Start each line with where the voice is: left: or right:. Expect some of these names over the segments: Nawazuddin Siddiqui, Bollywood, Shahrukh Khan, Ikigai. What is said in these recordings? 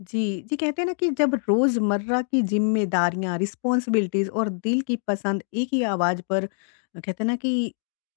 left: जी, जी कहते हैं ना कि जब रोज़मर्रा की ज़िम्मेदारियाँ, रिस्पॉन्सिबिलिटीज़ और दिल की पसंद एक ही आवाज़ पर कहते हैं ना कि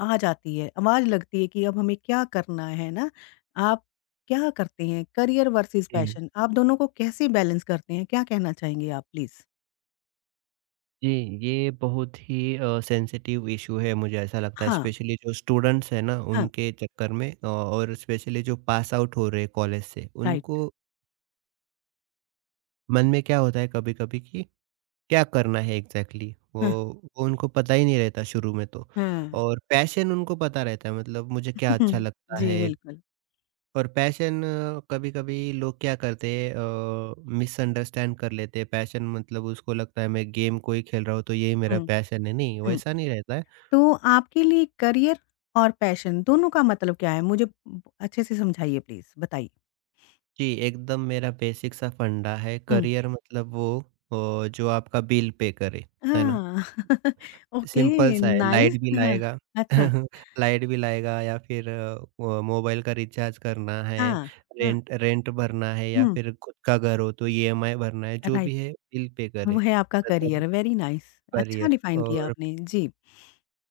left: आ जाती है, आवाज़ लगती है कि अब हमें क्या करना है ना? आप क्या करते हैं? करियर वर्सेस
right: जी,
left: पैशन, आप दोनों को कैसे बैलेंस करते हैं? क्या कहना चाहेंगे आप प्लीज़?
right: जी, ये बहुत ही सेंसिटिव इशू है मुझे ऐसा लगता है।
left: हाँ,
right: स्पेशली जो स्टूडेंट्स हैं ना
left: हाँ,
right: उनके चक्कर में और स्पेशली जो पास आउट हो रहे हैं कॉलेज से,
left: राइट।
right: उनको मन में क्या होता है कभी-कभी कि क्या करना है एग्जैक्टली exactly?
left: हाँ।
right: वो उनको पता ही नहीं रहता शुरू में। तो
left: हुँ।
right: और पैशन उनको पता रहता है, मतलब मुझे क्या अच्छा लगता
left: जी,
right: है।
left: बिल्कुल।
right: और पैशन, कभी-कभी लोग क्या करते हैं मिसअंडरस्टैंड कर लेते हैं। पैशन मतलब उसको लगता है मैं गेम को ही खेल रहा हूँ तो यही मेरा
left: हुँ,
right: पैशन है। नहीं,
left: हुँ।
right: वैसा नहीं रहता है।
left: तो आपके लिए करियर और पैशन दोनों का मतलब क्या है? मुझे ब अच्छे से समझाइए प्लीज़, बताइए?
right: जी, एकदम मेरा बेसिक सा फंडा है,
left: हुँ।
right: करियर मतलब वो जो आपका बिल पे करे, है ना।
left: हाँ,
right: सिंपल
left: ओके,
right: सा है,
left: नाइस,
right: लाइट बिल
left: हाँ,
right: आएगा
left: अच्छा,
right: लाइट बिल आएगा या फिर वो मोबाइल का रिचार्ज करना है,
left: हाँ, हाँ,
right: रेंट रेंट भरना है या
left: हुँ,
right: फिर खुद का घर हो तो ईएमआई भरना है, जो
left: राइट,
right: भी है बिल पे
left: वो
right: करे।
left: है आपका
right: मतलब
left: करियर, वेरी नाइस, अच्छा
right: करियर।
left: डिफाइन किया
right: और
left: आपने, जी,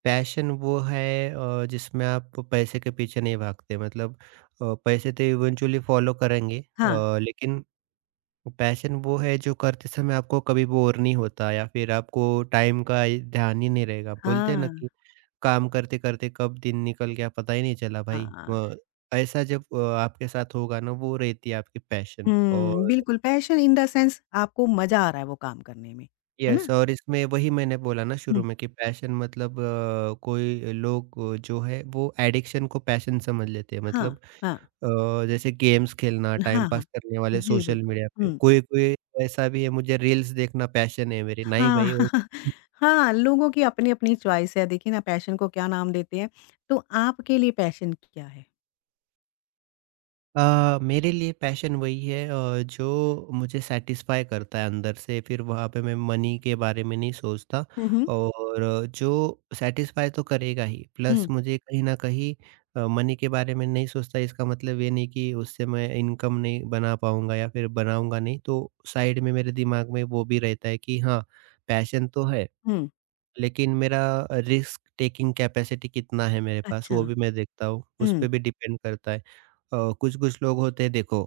right: पैशन वो है जिसमें आप पैसे के पीछे नहीं भागते। मतलब पैसे तो इवेंचुअली फॉलो करेंगे,
left: हाँ,
right: लेकिन पैशन वो है जो करते समय आपको कभी बोर नहीं होता या फिर आपको टाइम का ये ध्यान ही नहीं रहेगा। बोलते हैं ना
left: हाँ,
right: कि काम करते करते कब दिन निकल गया पता ही नहीं चला भाई।
left: हाँ,
right: ऐसा जब आपके साथ होगा ना, वो रहती है आपकी पैशन।
left: हुँ,
right: और
left: बिल्कुल, पैशन इन द सेंस आपको मज़ा आ रहा है वो काम करने में, है
right: यस,
left: ना?
right: और इसमें वही मैंने बोला ना शुरू
left: हुँ,
right: में कि पैशन मतलब कोई लोग जो है वो एडिक्शन को पैशन समझ लेते हैं।
left: हाँ,
right: मतलब
left: हाँ,
right: अ, जैसे गेम्स खेलना, टाइम
left: हाँ, हाँ,
right: पास करने वाले
left: जी,
right: सोशल
left: बिल्कुल,
right: मीडिया पे,
left: हुँ,
right: कोई-कोई ऐसा भी है मुझे रील्स देखना पैशन है मेरी। नहीं
left: हाँ,
right: भाई, वो
left: हाँ, लोगों की अपनी-अपनी चॉइस है, देखिए ना पैशन को क्या नाम देते हैं। तो आपके लिए पैशन क्या है?
right: मेरे लिए पैशन वही है जो मुझे सेटिस्फाई करता है अंदर से। फिर वहाँ पे मैं मनी के बारे में नहीं सोचता।
left: हुँ, हुँ,
right: और जो सेटिस्फाई तो करेगा ही, प्लस
left: हुँ,
right: मुझे कहीं ना कहीं मनी के बारे में नहीं सोचता, इसका मतलब ये नहीं कि उससे मैं इनकम नहीं बना पाऊंगा या फिर बनाऊंगा नहीं। तो साइड में मेरे दिमाग में वो भी रहता है कि हाँ, पैशन तो है,
left: हुँ,
right: लेकिन मेरा रिस्क टेकिंग कैपेसिटी कितना है मेरे पास
left: अच्छा।
right: वो भी मैं देखता हूँ, उस
left: हुँ,
right: पर भी डिपेंड करता है। कुछ-कुछ लोग होते हैं, देखो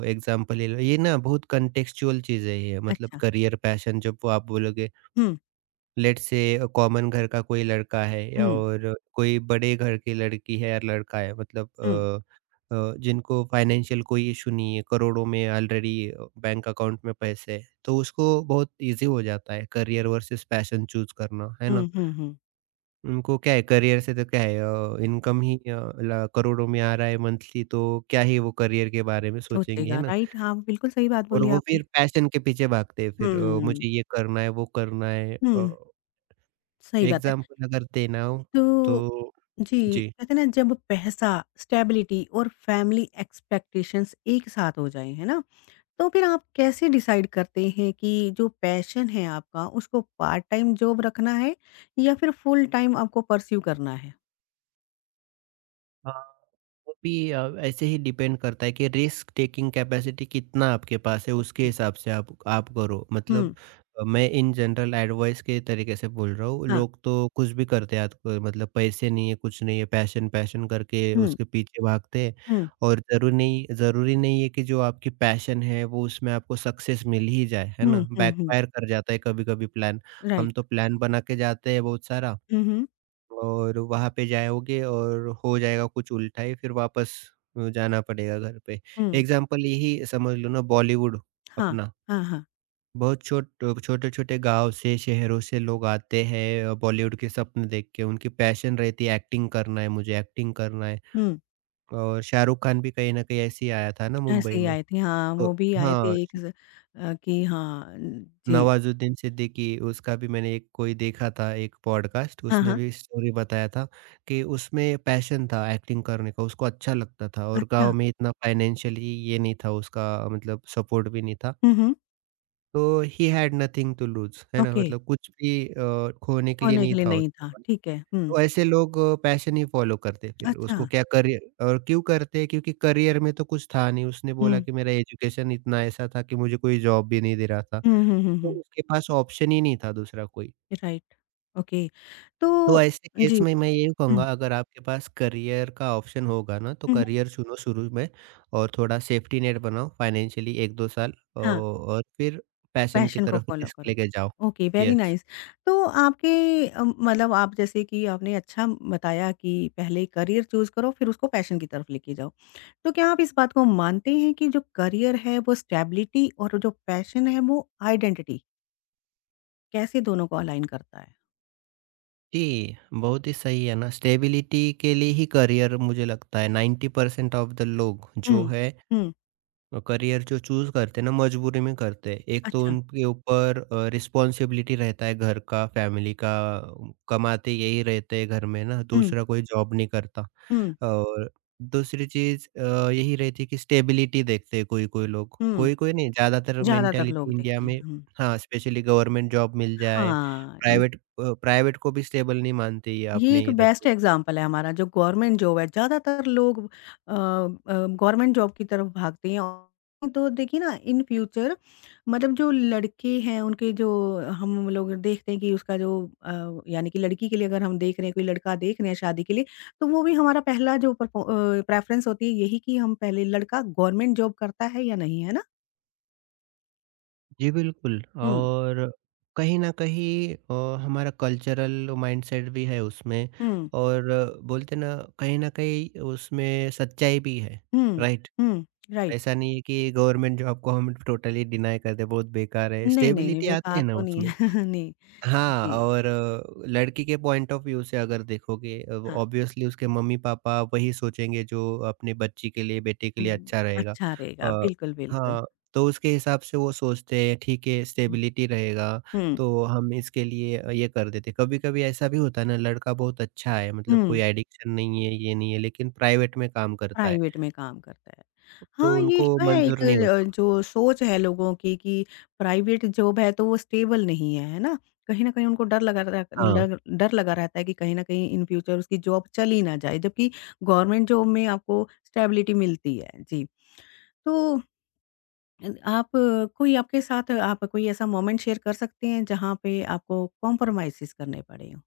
right: एग्ज़ाम्पल ले लो। ये ना बहुत कॉन्टेक्सचुअल चीज़ है ये, मतलब
left: अच्छा।
right: करियर पैशन जब वो आप बोलोगे।
left: हुँ,
right: लेट्स से कॉमन घर का कोई लड़का है या
left: हुँ,
right: और कोई बड़े घर की लड़की है या लड़का है, मतलब
left: हुँ,
right: अ जिनको फाइनेंशियल कोई इशू नहीं है, करोड़ों में ऑलरेडी बैंक अकाउंट में पैसे हैं, तो उसको बहुत ईज़ी हो जाता है करियर वर्सेस पैशन चूज़ करना, है
left: हुँ,
right: ना?
left: हुँ, हुँ।
right: उनको क्या है, करियर से तो क्या है इनकम ही अ, ल करोड़ों में आ रहा है मंथली, तो क्या ही वो करियर के बारे में सोचेंगे, है
left: सोचेगा,
right: ना?
left: राइट? हाँ, बिल्कुल सही बात
right: और
left: बोली
right: वो
left: आपने।
right: फिर पैशन के पीछे भागते हैं, फिर
left: हुँ,
right: मुझे ये करना है, वो करना है।
left: हुँ, सही बात है।
right: एग्ज़ाम्पल अगर देना हो
left: तो
right: तो
left: जी,
right: जी।
left: कहते हैं ना जब पैसा, स्टेबिलिटी और फैमिली एक्सपेक्टेशंस एक साथ हो जाएँ, है ना? तो फिर आप कैसे डिसाइड करते हैं कि जो पैशन है आपका उसको पार्ट टाइम जॉब रखना है या फिर फुल टाइम आपको पर्स्यू करना है?
right: हाँ, वो भी ऐसे ही डिपेंड करता है कि रिस्क टेकिंग कैपेसिटी कितना आपके पास है उसके
left: ओके।
right: हिसाब से आप करो।
left: हुँ,
right: मतलब मैं इन जनरल एडवाइस के तरीके से बोल रहा हूँ।
left: हाँ।
right: लोग तो कुछ भी करते हैं आजकल, मतलब पैसे नहीं है कुछ नहीं है पैशन पैशन करके
left: हुँ,
right: उसके पीछे भागते हैं।
left: हुँ,
right: और जरूरी नहीं है कि जो आपकी पैशन है वो उसमें आपको सक्सेस मिल ही जाए, है
left: हुँ,
right: ना।
left: हुँ, हुँ।
right: बैकफायर कर जाता है कभी कभी प्लान।
left: राइट।
right: हम तो प्लान बना के जाते हैं बहुत सारा
left: हुँ, हुँ,
right: और वहाँ पे जाओगे और हो जाएगा कुछ उल्टा ही, फिर वापस जाना पड़ेगा घर पे।
left: हुँ।
right: एग्ज़ाम्पल यही समझ लो ना, बॉलीवुड
left: हाँ,
right: अपना,
left: हाँ, हाँ।
right: बहुत छोटे-छोटे गाँव से, शहरों से लोग आते हैं बॉलीवुड के सपने देख के, उनकी पैशन रहती है एक्टिंग करना है मुझे, एक्टिंग करना है।
left: हुँ,
right: और शाहरुख खान भी कहीं न कहीं ऐसे ही आया था ना
left: ऐसे
right: मुंबई
left: ही
right: में।
left: आए थे, हाँ,
right: तो
left: वो भी आए
right: हाँ।
left: थे एक कि हाँ न जी।
right: नवाज़ुद्दीन सिद्दीकी, उसका भी मैंने एक कोई देखा था एक पॉडकास्ट,
left: हाँ,
right: उसने
left: हाँ,
right: भी स्टोरी बताया था कि उसमें पैशन था एक्टिंग करने का, उसको अच्छा लगता था और
left: अच्छा।
right: गाँव में इतना फाइनेंशियली ये नहीं था उसका, मतलब सपोर्ट भी नहीं था।
left: हुँ, हुँ,
right: तो he had nothing to lose, है ना?
left: ओके,
right: मतलब कुछ भी खोने के लिए
left: होने के
right: नहीं
left: लिए
right: था
left: नहीं
right: उसके
left: था,
right: पास।
left: ठीक है, हुँ,
right: तो ऐसे लोग पैशन ही फॉलो करते, फिर
left: अच्छा।
right: उसको क्या करियर, और क्यों करते हैं क्योंकि करियर में तो कुछ था नहीं। उसने बोला
left: हुँ,
right: कि मेरा एजुकेशन इतना ऐसा था कि मुझे कोई जॉब भी नहीं दे रहा था।
left: हुँ, हुँ, हुँ,
right: तो
left: हुँ,
right: उसके पास ऑप्शन ही नहीं था दूसरा कोई।
left: राइट, ओके, तो
right: तो ऐसे
left: जी,
right: केस में मैं यही कहूँगा,
left: हुँ,
right: अगर आपके पास करियर का ऑप्शन होगा ना तो
left: हुँ, हुँ,
right: करियर चुनो शुरू में और थोड़ा सेफ्टी नेट बनाओ फाइनेंशियली 1-2 साल,
left: हाँ।
right: और फिर पैशन की
left: पैशन को
right: तरफ
left: फ़ॉलो
right: रिस्क
left: करो।
right: लेके जाओ।
left: Okay, very
right: yes.
left: नाइस। तो आपके मतलब आप जैसे कि आपने अच्छा बताया कि पहले करियर चूज़ करो फिर उसको पैशन की तरफ लेके जाओ। तो क्या आप इस बात को मानते हैं कि जो करियर है वो स्टेबिलिटी और जो पैशन है वो आइडेंटिटी, कैसे दोनों को अलाइन करता है?
right: जी, बहुत ही सही है ना। स्टेबिलिटी के लिए ही करियर, मुझे लगता है 90% ऑफ द लोग जो
left: हुँ,
right: है
left: हुँ,
right: करियर जो चूज़ करते हैं ना मजबूरी में करते हैं। एक तो
left: अच्छा।
right: उनके ऊपर रिस्पॉन्सिबिलिटी रहता है घर का, फैमिली का, कमाते यही रहते हैं घर में ना,
left: हुँ,
right: दूसरा कोई जॉब नहीं करता।
left: हुँ,
right: और दूसरी चीज़ यही रहती है कि स्टेबिलिटी देखते हैं कोई-कोई लोग,
left: हुँ।
right: कोई-कोई नहीं, ज़्यादातर
left: ज़्यादातर लोग
right: मेंटालिटी इंडिया
left: देखते
right: में।
left: हैं। हुँ,
right: हाँ, स्पेशली गवर्नमेंट जॉब मिल जाए,
left: हाँ।
right: प्राइवेट अ, प्राइवेट को भी स्टेबल नहीं मानते ये
left: ये
right: अपने
left: एक
right: इधर
left: बेस्ट
right: तो।
left: एग्ज़ाम्पल है हमारा जो गवर्नमेंट जॉब है, ज़्यादातर लोग अ, गवर्नमेंट जॉब की तरफ भागते हैं और तो देखिए ना इन फ्यूचर मतलब जो लड़के हैं उनके जो हम लोग देखते हैं कि उसका जो अ, यानी कि लड़की के लिए अगर हम देख रहे हैं, कोई लड़का देख रहे हैं शादी के लिए, तो वो भी हमारा पहला जो प्रेफ़रेंस होती है, यही कि हम पहले लड़का गवर्नमेंट जॉब करता है या नहीं, है ना?
right: जी, बिल्कुल।
left: हुँ,
right: और कहीं न कहीं हमारा कल्चरल माइंडसेट भी है उसमें।
left: हुँ,
right: और बोलते हैं ना कहीं न कहीं उसमें सच्चाई भी है,
left: हुँ,
right: राइट?
left: हुँ, राइट।
right: ऐसा नहीं है कि गवर्नमेंट जॉब को हम टोटली डिनाय कर दें, बहुत बेकार है,
left: नहीं, नहीं, नहीं,
right: स्टेबिलिटी आती
left: बेकार
right: है ना
left: तो नहीं
right: उसमें।
left: है। नहीं,
right: हाँ,
left: जी,
right: और लड़की के पॉइंट ऑफ व्यू से अगर देखोगे,
left: हाँ।
right: ऑब्वियसली उसके मम्मी-पापा वही सोचेंगे जो अपने बच्ची के लिए, बेटे के लिए
left: हुँ,
right: अच्छा रहेगा।
left: अच्छा रहेगा।
right: अ,
left: बिल्कुल, बिल्कुल।
right: हाँ, तो उसके हिसाब से वो सोचते हैं ठीक है
left: हुँ,
right: स्टेबिलिटी रहेगा,
left: हुँ।
right: तो हम इसके लिए ये कर देते हैं। कभी-कभी ऐसा भी होता है ना लड़का बहुत अच्छा है, मतलब
left: हुँ,
right: कोई एडिक्शन नहीं है, ये नहीं है, लेकिन प्राइवेट में काम करता है,
left: प्राइवेट में काम करता है।
right: तो
left: हाँ, ये
right: उनको
left: है
right: मंज़ूर
left: एक
right: नहीं होता।
left: जो सोच है लोगों की, कि प्राइवेट जॉब है तो वो स्टेबल नहीं है, है ना? कहीं न कहीं उनको
right: हाँ।
left: डर डर लगा रहता है कि कहीं न कहीं इन फ्यूचर उसकी जॉब चली ना जाए, जबकि गवर्नमेंट जॉब में आपको स्टेबिलिटी मिलती है। जी। तो आप कोई आपके साथ आप कोई ऐसा मोमेंट शेयर कर सकते हैं जहाँ पे आपको कॉम्प्रोमाइज़ेज़ करने पड़े हों?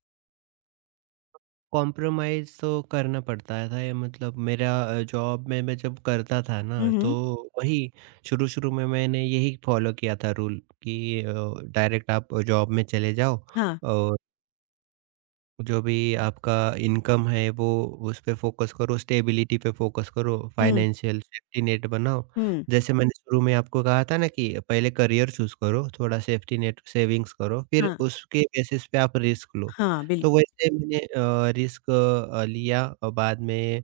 right: कॉम्प्रोमाइज़ तो करना पड़ता था, ये मतलब मेरा जॉब में मैं जब करता था
left: हुँ,
right: ना,
left: हुँ।
right: तो वही शुरू-शुरू में मैंने यही फॉलो किया था रूल कि डायरेक्ट आप जॉब में चले जाओ,
left: हाँ।
right: जो भी आपका इनकम है वो उस पे फ़ोकस करो, स्टेबिलिटी पे फ़ोकस करो,
left: हुँ।
right: फाइनेंशियल सेफ्टी नेट बनाओ।
left: हुँ,
right: जैसे मैंने शुरू में आपको कहा था ना कि पहले करियर चूज़ करो, थोड़ा सेफ्टी नेट सेविंग्स करो, फिर
left: हाँ,
right: उसके बेसिस पे आप रिस्क लो।
left: हाँ,
right: तो
left: बिल्कुल।
right: वैसे मैंने रिस्क लिया और बाद में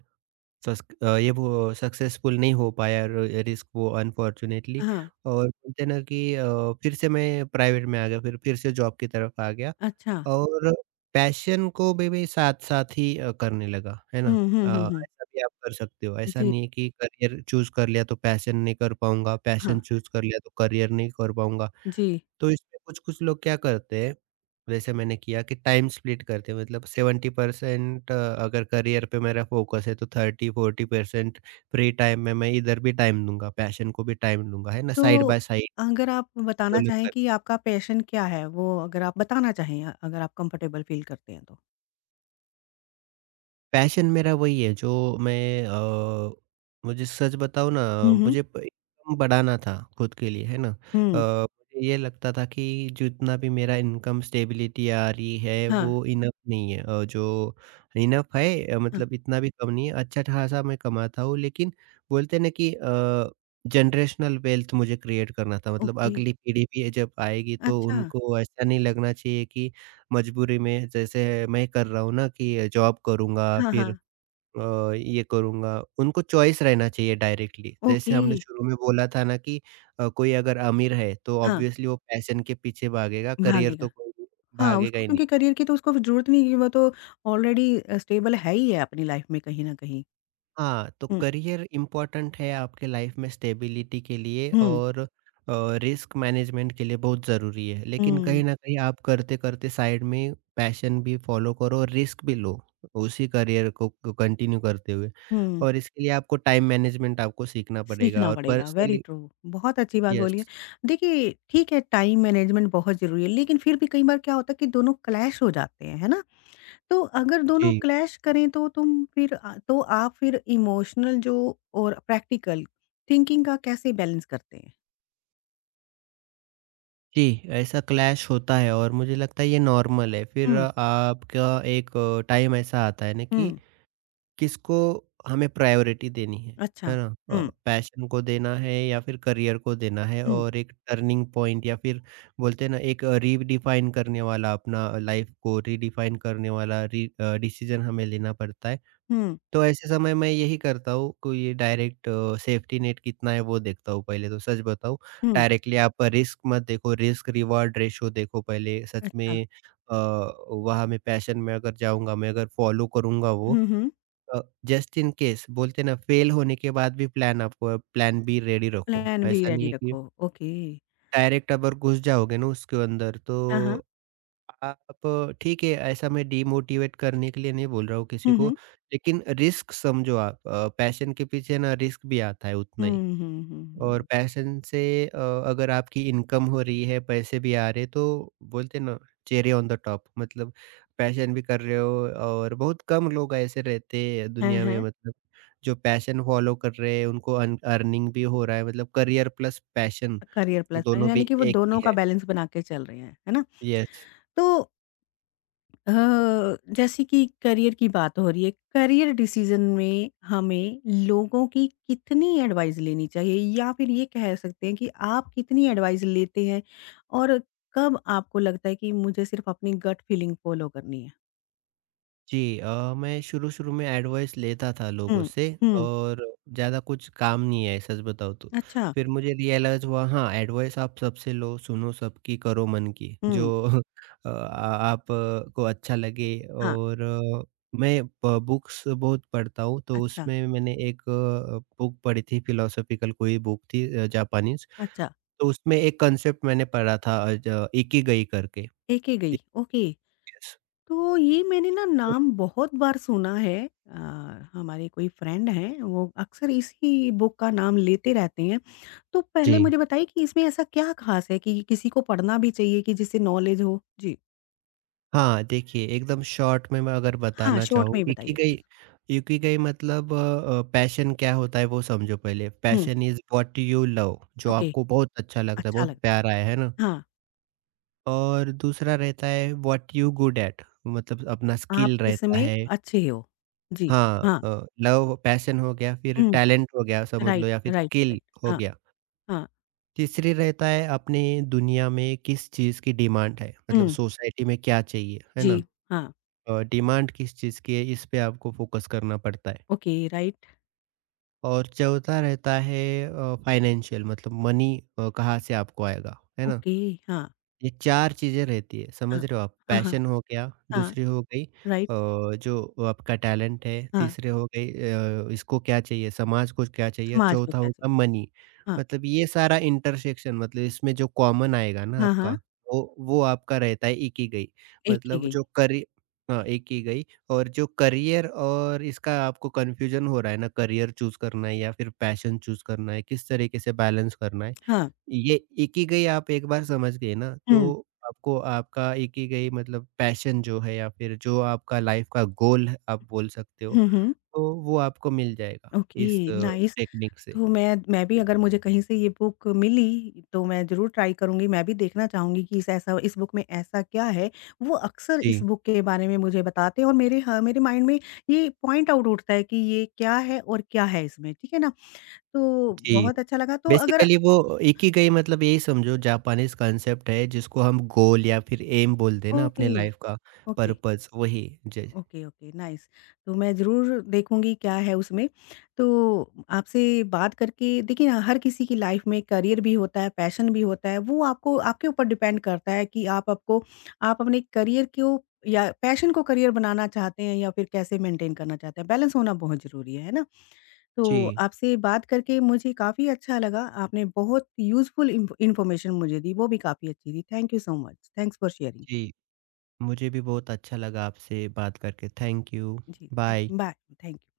right: सस अ, ये वो सक्सेसफुल नहीं हो पाया र रिस्क वो अनफॉर्च्युनेटली।
left: हाँ,
right: और बोलते हैं ना कि फिर से मैं प्राइवेट में आ गया, फिर से जॉब की तरफ आ गया।
left: अच्छा।
right: और पैशन को भी साथ-साथ ही करने लगा, है ना?
left: हुँ,
right: अ,
left: हुँ, हुँ, हुँ।
right: ऐसा भी आप कर सकते हो, ऐसा
left: जी,
right: नहीं है कि करियर चूज़ कर लिया तो पैशन नहीं कर पाऊँगा,
left: हाँ,
right: पैशन चूज़ कर लिया तो करियर नहीं कर पाऊँगा।
left: जी।
right: तो इसमें कुछ-कुछ लोग क्या करते हैं, जैसे मैंने किया कि टाइम स्प्लिट करते हैं, मतलब 70% अगर करियर पे मेरा फ़ोकस है तो 30-40% फ्री टाइम में मैं इधर भी टाइम दूँगा, पैशन को भी टाइम दूँगा, है ना?
left: तो
right: साइड बाय साइड
left: अगर आप बताना
right: डेवलप
left: चाहें
right: कर।
left: कि आपका पैशन क्या है? वो अगर आप बताना चाहें, अगर आप कम्फ़र्टेबल फ़ील करते हैं तो?
right: पैशन मेरा वही है जो मैं मुझे सच बताऊँ ना,
left: हुँ, हुँ।
right: मुझे प इनकम बढ़ाना था खुद के लिए, है ना।
left: हुँ,
right: मुझे ये लगता था कि जितना भी मेरा इनकम स्टेबिलिटी आ रही है
left: हाँ,
right: वो इनफ नहीं है। जो इनफ है
left: हाँ,
right: मतलब इतना भी कम नहीं है, अच्छा-खासा मैं कमाता हूँ, लेकिन बोलते हैं ना कि जनरेशनल वेल्थ मुझे क्रिएट करना था, मतलब
left: ओके।
right: अगली पीढ़ी भी जब आएगी तो
left: अच्छा,
right: उनको ऐसा नहीं लगना चाहिए कि मजबूरी में जैसे मैं कर रहा हूँ ना कि जॉब करूँगा
left: हाँ,
right: फिर
left: हाँ,
right: ये करूँगा, उनको चॉइस रहना चाहिए डायरेक्टली। जैसे
left: ओके।
right: हमने शुरू में बोला था ना कि कोई अगर अमीर है तो
left: हाँ,
right: ऑब्वियसली वो पैशन के पीछे भागेगा, करियर
left: भागेगा।
right: तो कोई भी
left: हाँ,
right: भागेगा
left: उसको
right: ही नहीं।
left: क्योंकि करियर की तो उसको ज़रूरत नहीं है, वो तो ऑलरेडी स्टेबल है ही है अपनी लाइफ़ में कहीं न कहीं।
right: हाँ, तो
left: हुँ,
right: करियर इम्पोर्टेंट है आपके लाइफ में स्टेबिलिटी के लिए
left: हुँ,
right: और अ, रिस्क मैनेजमेंट के लिए बहुत ज़रूरी है। लेकिन
left: हुँ,
right: कहीं न कहीं आप करते-करते साइड में पैशन भी फ़ॉलो करो और रिस्क भी लो, उसी करियर को कंटिन्यू करते हुए।
left: हुँ।
right: और इसके लिए आपको टाइम मैनेजमेंट आपको सीखना पड़ेगा
left: सीखना
right: और
left: पड़ेगा, वेरी
right: पर्सनली
left: ट्रू। बहुत अच्छी बात बोली है।
right: यस,
left: देखिए, ठीक है टाइम मैनेजमेंट बहुत ज़रूरी है, लेकिन फिर भी कई बार क्या होता है कि दोनों क्लैश हो जाते हैं, है ना? तो अगर दोनों
right: जी।
left: क्लैश करें तो आप फिर इमोशनल जो और प्रैक्टिकल थिंकिंग का कैसे बैलेंस करते हैं?
right: जी, ऐसा क्लैश होता है और मुझे लगता है ये नॉर्मल है। फिर
left: हुँ,
right: आपका एक टाइम ऐसा आता है ना कि
left: हुँ,
right: किसको हमें प्रायोरिटी देनी
left: अच्छा।
right: है ना?
left: हुँ,
right: पैशन को देना है या फिर करियर को देना है,
left: हुँ,
right: और एक टर्निंग पॉइंट या फिर बोलते हैं ना एक रीडिफाइन करने वाला, अपना लाइफ को रीडिफाइन करने वाला री अ, डिसीजन हमें लेना पड़ता है।
left: हुँ,
right: तो ऐसे समय मैं यही करता हूँ, कोई डायरेक्ट सेफ्टी नेट कितना है वो देखता हूँ पहले, तो सच बताऊँ।
left: हुँ,
right: डायरेक्टली आप रिस्क मत देखो, रिस्क रिवार्ड रेशियो देखो पहले सच
left: अच्छा।
right: में। अ, वहाँ मैं पैशन में अगर जाऊँगा, मैं अगर फॉलो करूँगा वो,
left: हुँ, हुँ,
right: अ, जस्ट इन केस बोलते ना फेल होने के बाद भी प्लान, आपको प्लान बी रेडी रखो।
left: प्लान भी
right: ऐसा नहीं
left: रेडी
right: है कि
left: रखो, ओके।
right: डायरेक्ट अगर घुस जाओगे ना उसके अंदर तो
left: हाँ, हाँ।
right: आप ठीक है, ऐसा मैं डिमोटिवेट करने के लिए नहीं बोल रहा हूँ किसी
left: हुँ,
right: को,
left: हुँ।
right: लेकिन रिस्क समझो आप, पैशन के पीछे ना रिस्क भी आता है
left: हुँ,
right: उतना ही।
left: हुँ, हुँ,
right: और
left: हुँ।
right: पैशन से अ, अगर आपकी इनकम हो रही है, पैसे भी आ रहे हैं, तो बोलते हैं ना चेरी ऑन द टॉप, मतलब पैशन भी कर रहे हो और बहुत कम लोग ऐसे रहते हैं
left: हैं,
right: दुनिया में,
left: हैं।
right: मतलब जो पैशन फॉलो कर रहे हैं उनको अन अर्निंग भी हो रहा है, मतलब career plus passion
left: career plus है,
right: दोनों
left: यानी
right: भी
left: कि वो
right: एक ही
left: दोनों का
right: है।
left: बैलेंस बना के चल रहे हैं, है ना?
right: यस।
left: तो अ, जैसे कि करियर की बात हो रही है, करियर डिसीज़न में हमें लोगों की कितनी एडवाइस लेनी चाहिए या फिर ये कह सकते हैं कि आप कितनी एडवाइस लेते हैं और कब आपको लगता है कि मुझे सिर्फ़ अपनी गट फीलिंग फ़ॉलो करनी है?
right: जी, मैं शुरू-शुरू में एडवाइस लेता था लोगों
left: हुँ,
right: से
left: हुँ,
right: और ज़्यादा कुछ काम नहीं आए सच बताऊँ तो।
left: अच्छा,
right: फिर मुझे रियलाइज़ हुआ, हाँ, एडवाइस आप सबसे लो, सुनो सबकी, करो मन की, जो
left: हुँ,
right: आप को अच्छा लगे।
left: हाँ,
right: और मैं ब बुक्स बहुत पढ़ता हूँ, तो
left: अच्छा,
right: उसमें मैंने एक बुक पढ़ी थी फिलोसॉफ़िकल, कोई बुक थी जापानीज़,
left: अच्छा,
right: तो उसमें एक कॉन्सेप्ट मैंने पढ़ा था, अ, ज इकिगाई करके।
left: एक ही गई, ओके।
right: Yes.
left: तो ये मैंने ना नाम बहुत बार सुना है, अ, हमारे कोई फ्रेंड हैं वो अक्सर इसी बुक का नाम लेते रहते हैं। तो पहले
right: जी।
left: मुझे बताइए कि इसमें ऐसा क्या ख़ास है कि किसी को पढ़ना भी चाहिए कि जिससे नॉलेज हो? जी।
right: हाँ, देखिए एकदम शॉर्ट में मैं अगर
left: हाँ,
right: बताना
left: शॉर्ट
right: चाहूँ
left: में ही बताइए
right: इकिगाई।
left: प्लीज़।
right: इकिगाई मतलब पैशन क्या होता है वो समझो पहले।
left: हुँ,
right: passion is what you love, जो
left: ओके,
right: आपको बहुत अच्छा लगता है,
left: अच्छा
right: बहुत
left: लगा।
right: प्यारा है ना?
left: हाँ,
right: और दूसरा रहता है व्हाट यू गुड एट, मतलब अपना
left: आप
right: स्किल रहता
left: किसमें
right: है।
left: अच्छे हो? जी,
right: हाँ,
left: हाँ,
right: लव पैशन हो गया, फिर
left: हुँ,
right: टैलेंट हो गया समझ
left: राइट,
right: लो या फिर
left: राइट,
right: स्किल
left: राइट।
right: हो
left: हाँ,
right: गया।
left: हाँ,
right: तीसरी रहता है अपने दुनिया में किस चीज़ की डिमांड है, मतलब
left: हुँ,
right: सोसाइटी में क्या चाहिए, है
left: जी,
right: ना?
left: हाँ,
right: डिमांड किस चीज़ की है इस पे आपको फ़ोकस करना पड़ता है।
left: ओके, राइट,
right: और चौथा रहता है फाइनेंशियल, मतलब मनी कहाँ से आपको आएगा, है ना?
left: ओके, हाँ,
right: ये 4 चीज़ें रहती है,
left: हाँ,
right: समझ रहे हो आप?
left: हाँ, हाँ,
right: पैशन हो गया,
left: हाँ,
right: दूसरी हो गई
left: राइट,
right: जो आपका टैलेंट है,
left: हाँ।
right: तीसरे हो गई इसको क्या चाहिए, समाज को क्या चाहिए, और
left: समाज को
right: चौथा
left: क्या
right: होगा
left: चाहिए?
right: मनी।
left: हाँ,
right: मतलब ये सारा इंटरसेक्शन, मतलब इसमें जो कॉमन आएगा ना
left: हाँ,
right: आपका,
left: हाँ,
right: वो आपका रहता है इकिगाई।
left: एक की
right: मतलब
left: गई।
right: जो करि हाँ, इकिगाई। और जो करियर और इसका आपको कन्फ्यूज़न हो रहा है ना, करियर चूज़ करना है या फिर पैशन चूज़ करना है, किस तरीके से बैलेंस करना है।
left: हाँ,
right: ये इकिगाई आप एक बार समझ गए ना,
left: हुँ,
right: तो आपको आपका इकिगाई मतलब पैशन जो है या फिर जो आपका लाइफ़ का गोल है आप बोल सकते हो,
left: हुँ, हुँ,
right: तो वो आपको मिल जाएगा इस
left: ओके, नाइस।
right: टेक्निक से।
left: तो मैं भी अगर मुझे कहीं से ये बुक मिली, तो मैं ज़रूर ट्राई करूँगी, मैं भी देखना चाहूँगी कि इस बुक में ऐसा क्या है? वो अक्सर इस
right: जी,
left: बुक के बारे में मुझे बताते हैं और मेरे माइंड में ये पॉइंट आउट उठता है कि ये क्या है और क्या है इसमें, ठीक है ना? तो
right: जी।
left: बहुत अच्छा लगा, तो अगर
right: बेसिकली वो इकिगाई मतलब यही समझो, जापानीज़ कॉन्सेप्ट है जिसको हम गोल या फिर एम बोलते हैं ना
left: ओके,
right: अपने लाइफ़ का
left: ओके।
right: पर्पस, वही। जी,
left: ओके, ओके, नाइस। तो मैं ज़रूर देखूँगी क्या है उसमें। तो आपसे बात करके देखिए ना, हर किसी की लाइफ़ में करियर भी होता है, पैशन भी होता है, वो आपको आपके ऊपर डिपेंड करता है कि आप अपने करियर को या पैशन को करियर बनाना चाहते हैं या फिर कैसे मेंटेन करना चाहते हैं, बैलेंस होना बहुत ज़रूरी है ना? तो
right: जी,
left: आपसे बात करके मुझे काफ़ी अच्छा लगा, आपने बहुत यूज़फुल इन्फॉर्मेशन मुझे दी, वो भी काफ़ी अच्छी थी। Thank you so much. Thanks for sharing.
right: जी। मुझे भी बहुत अच्छा लगा आपसे बात करके। Thank you.
left: जी, thank
right: bye.
left: Bye, thank you.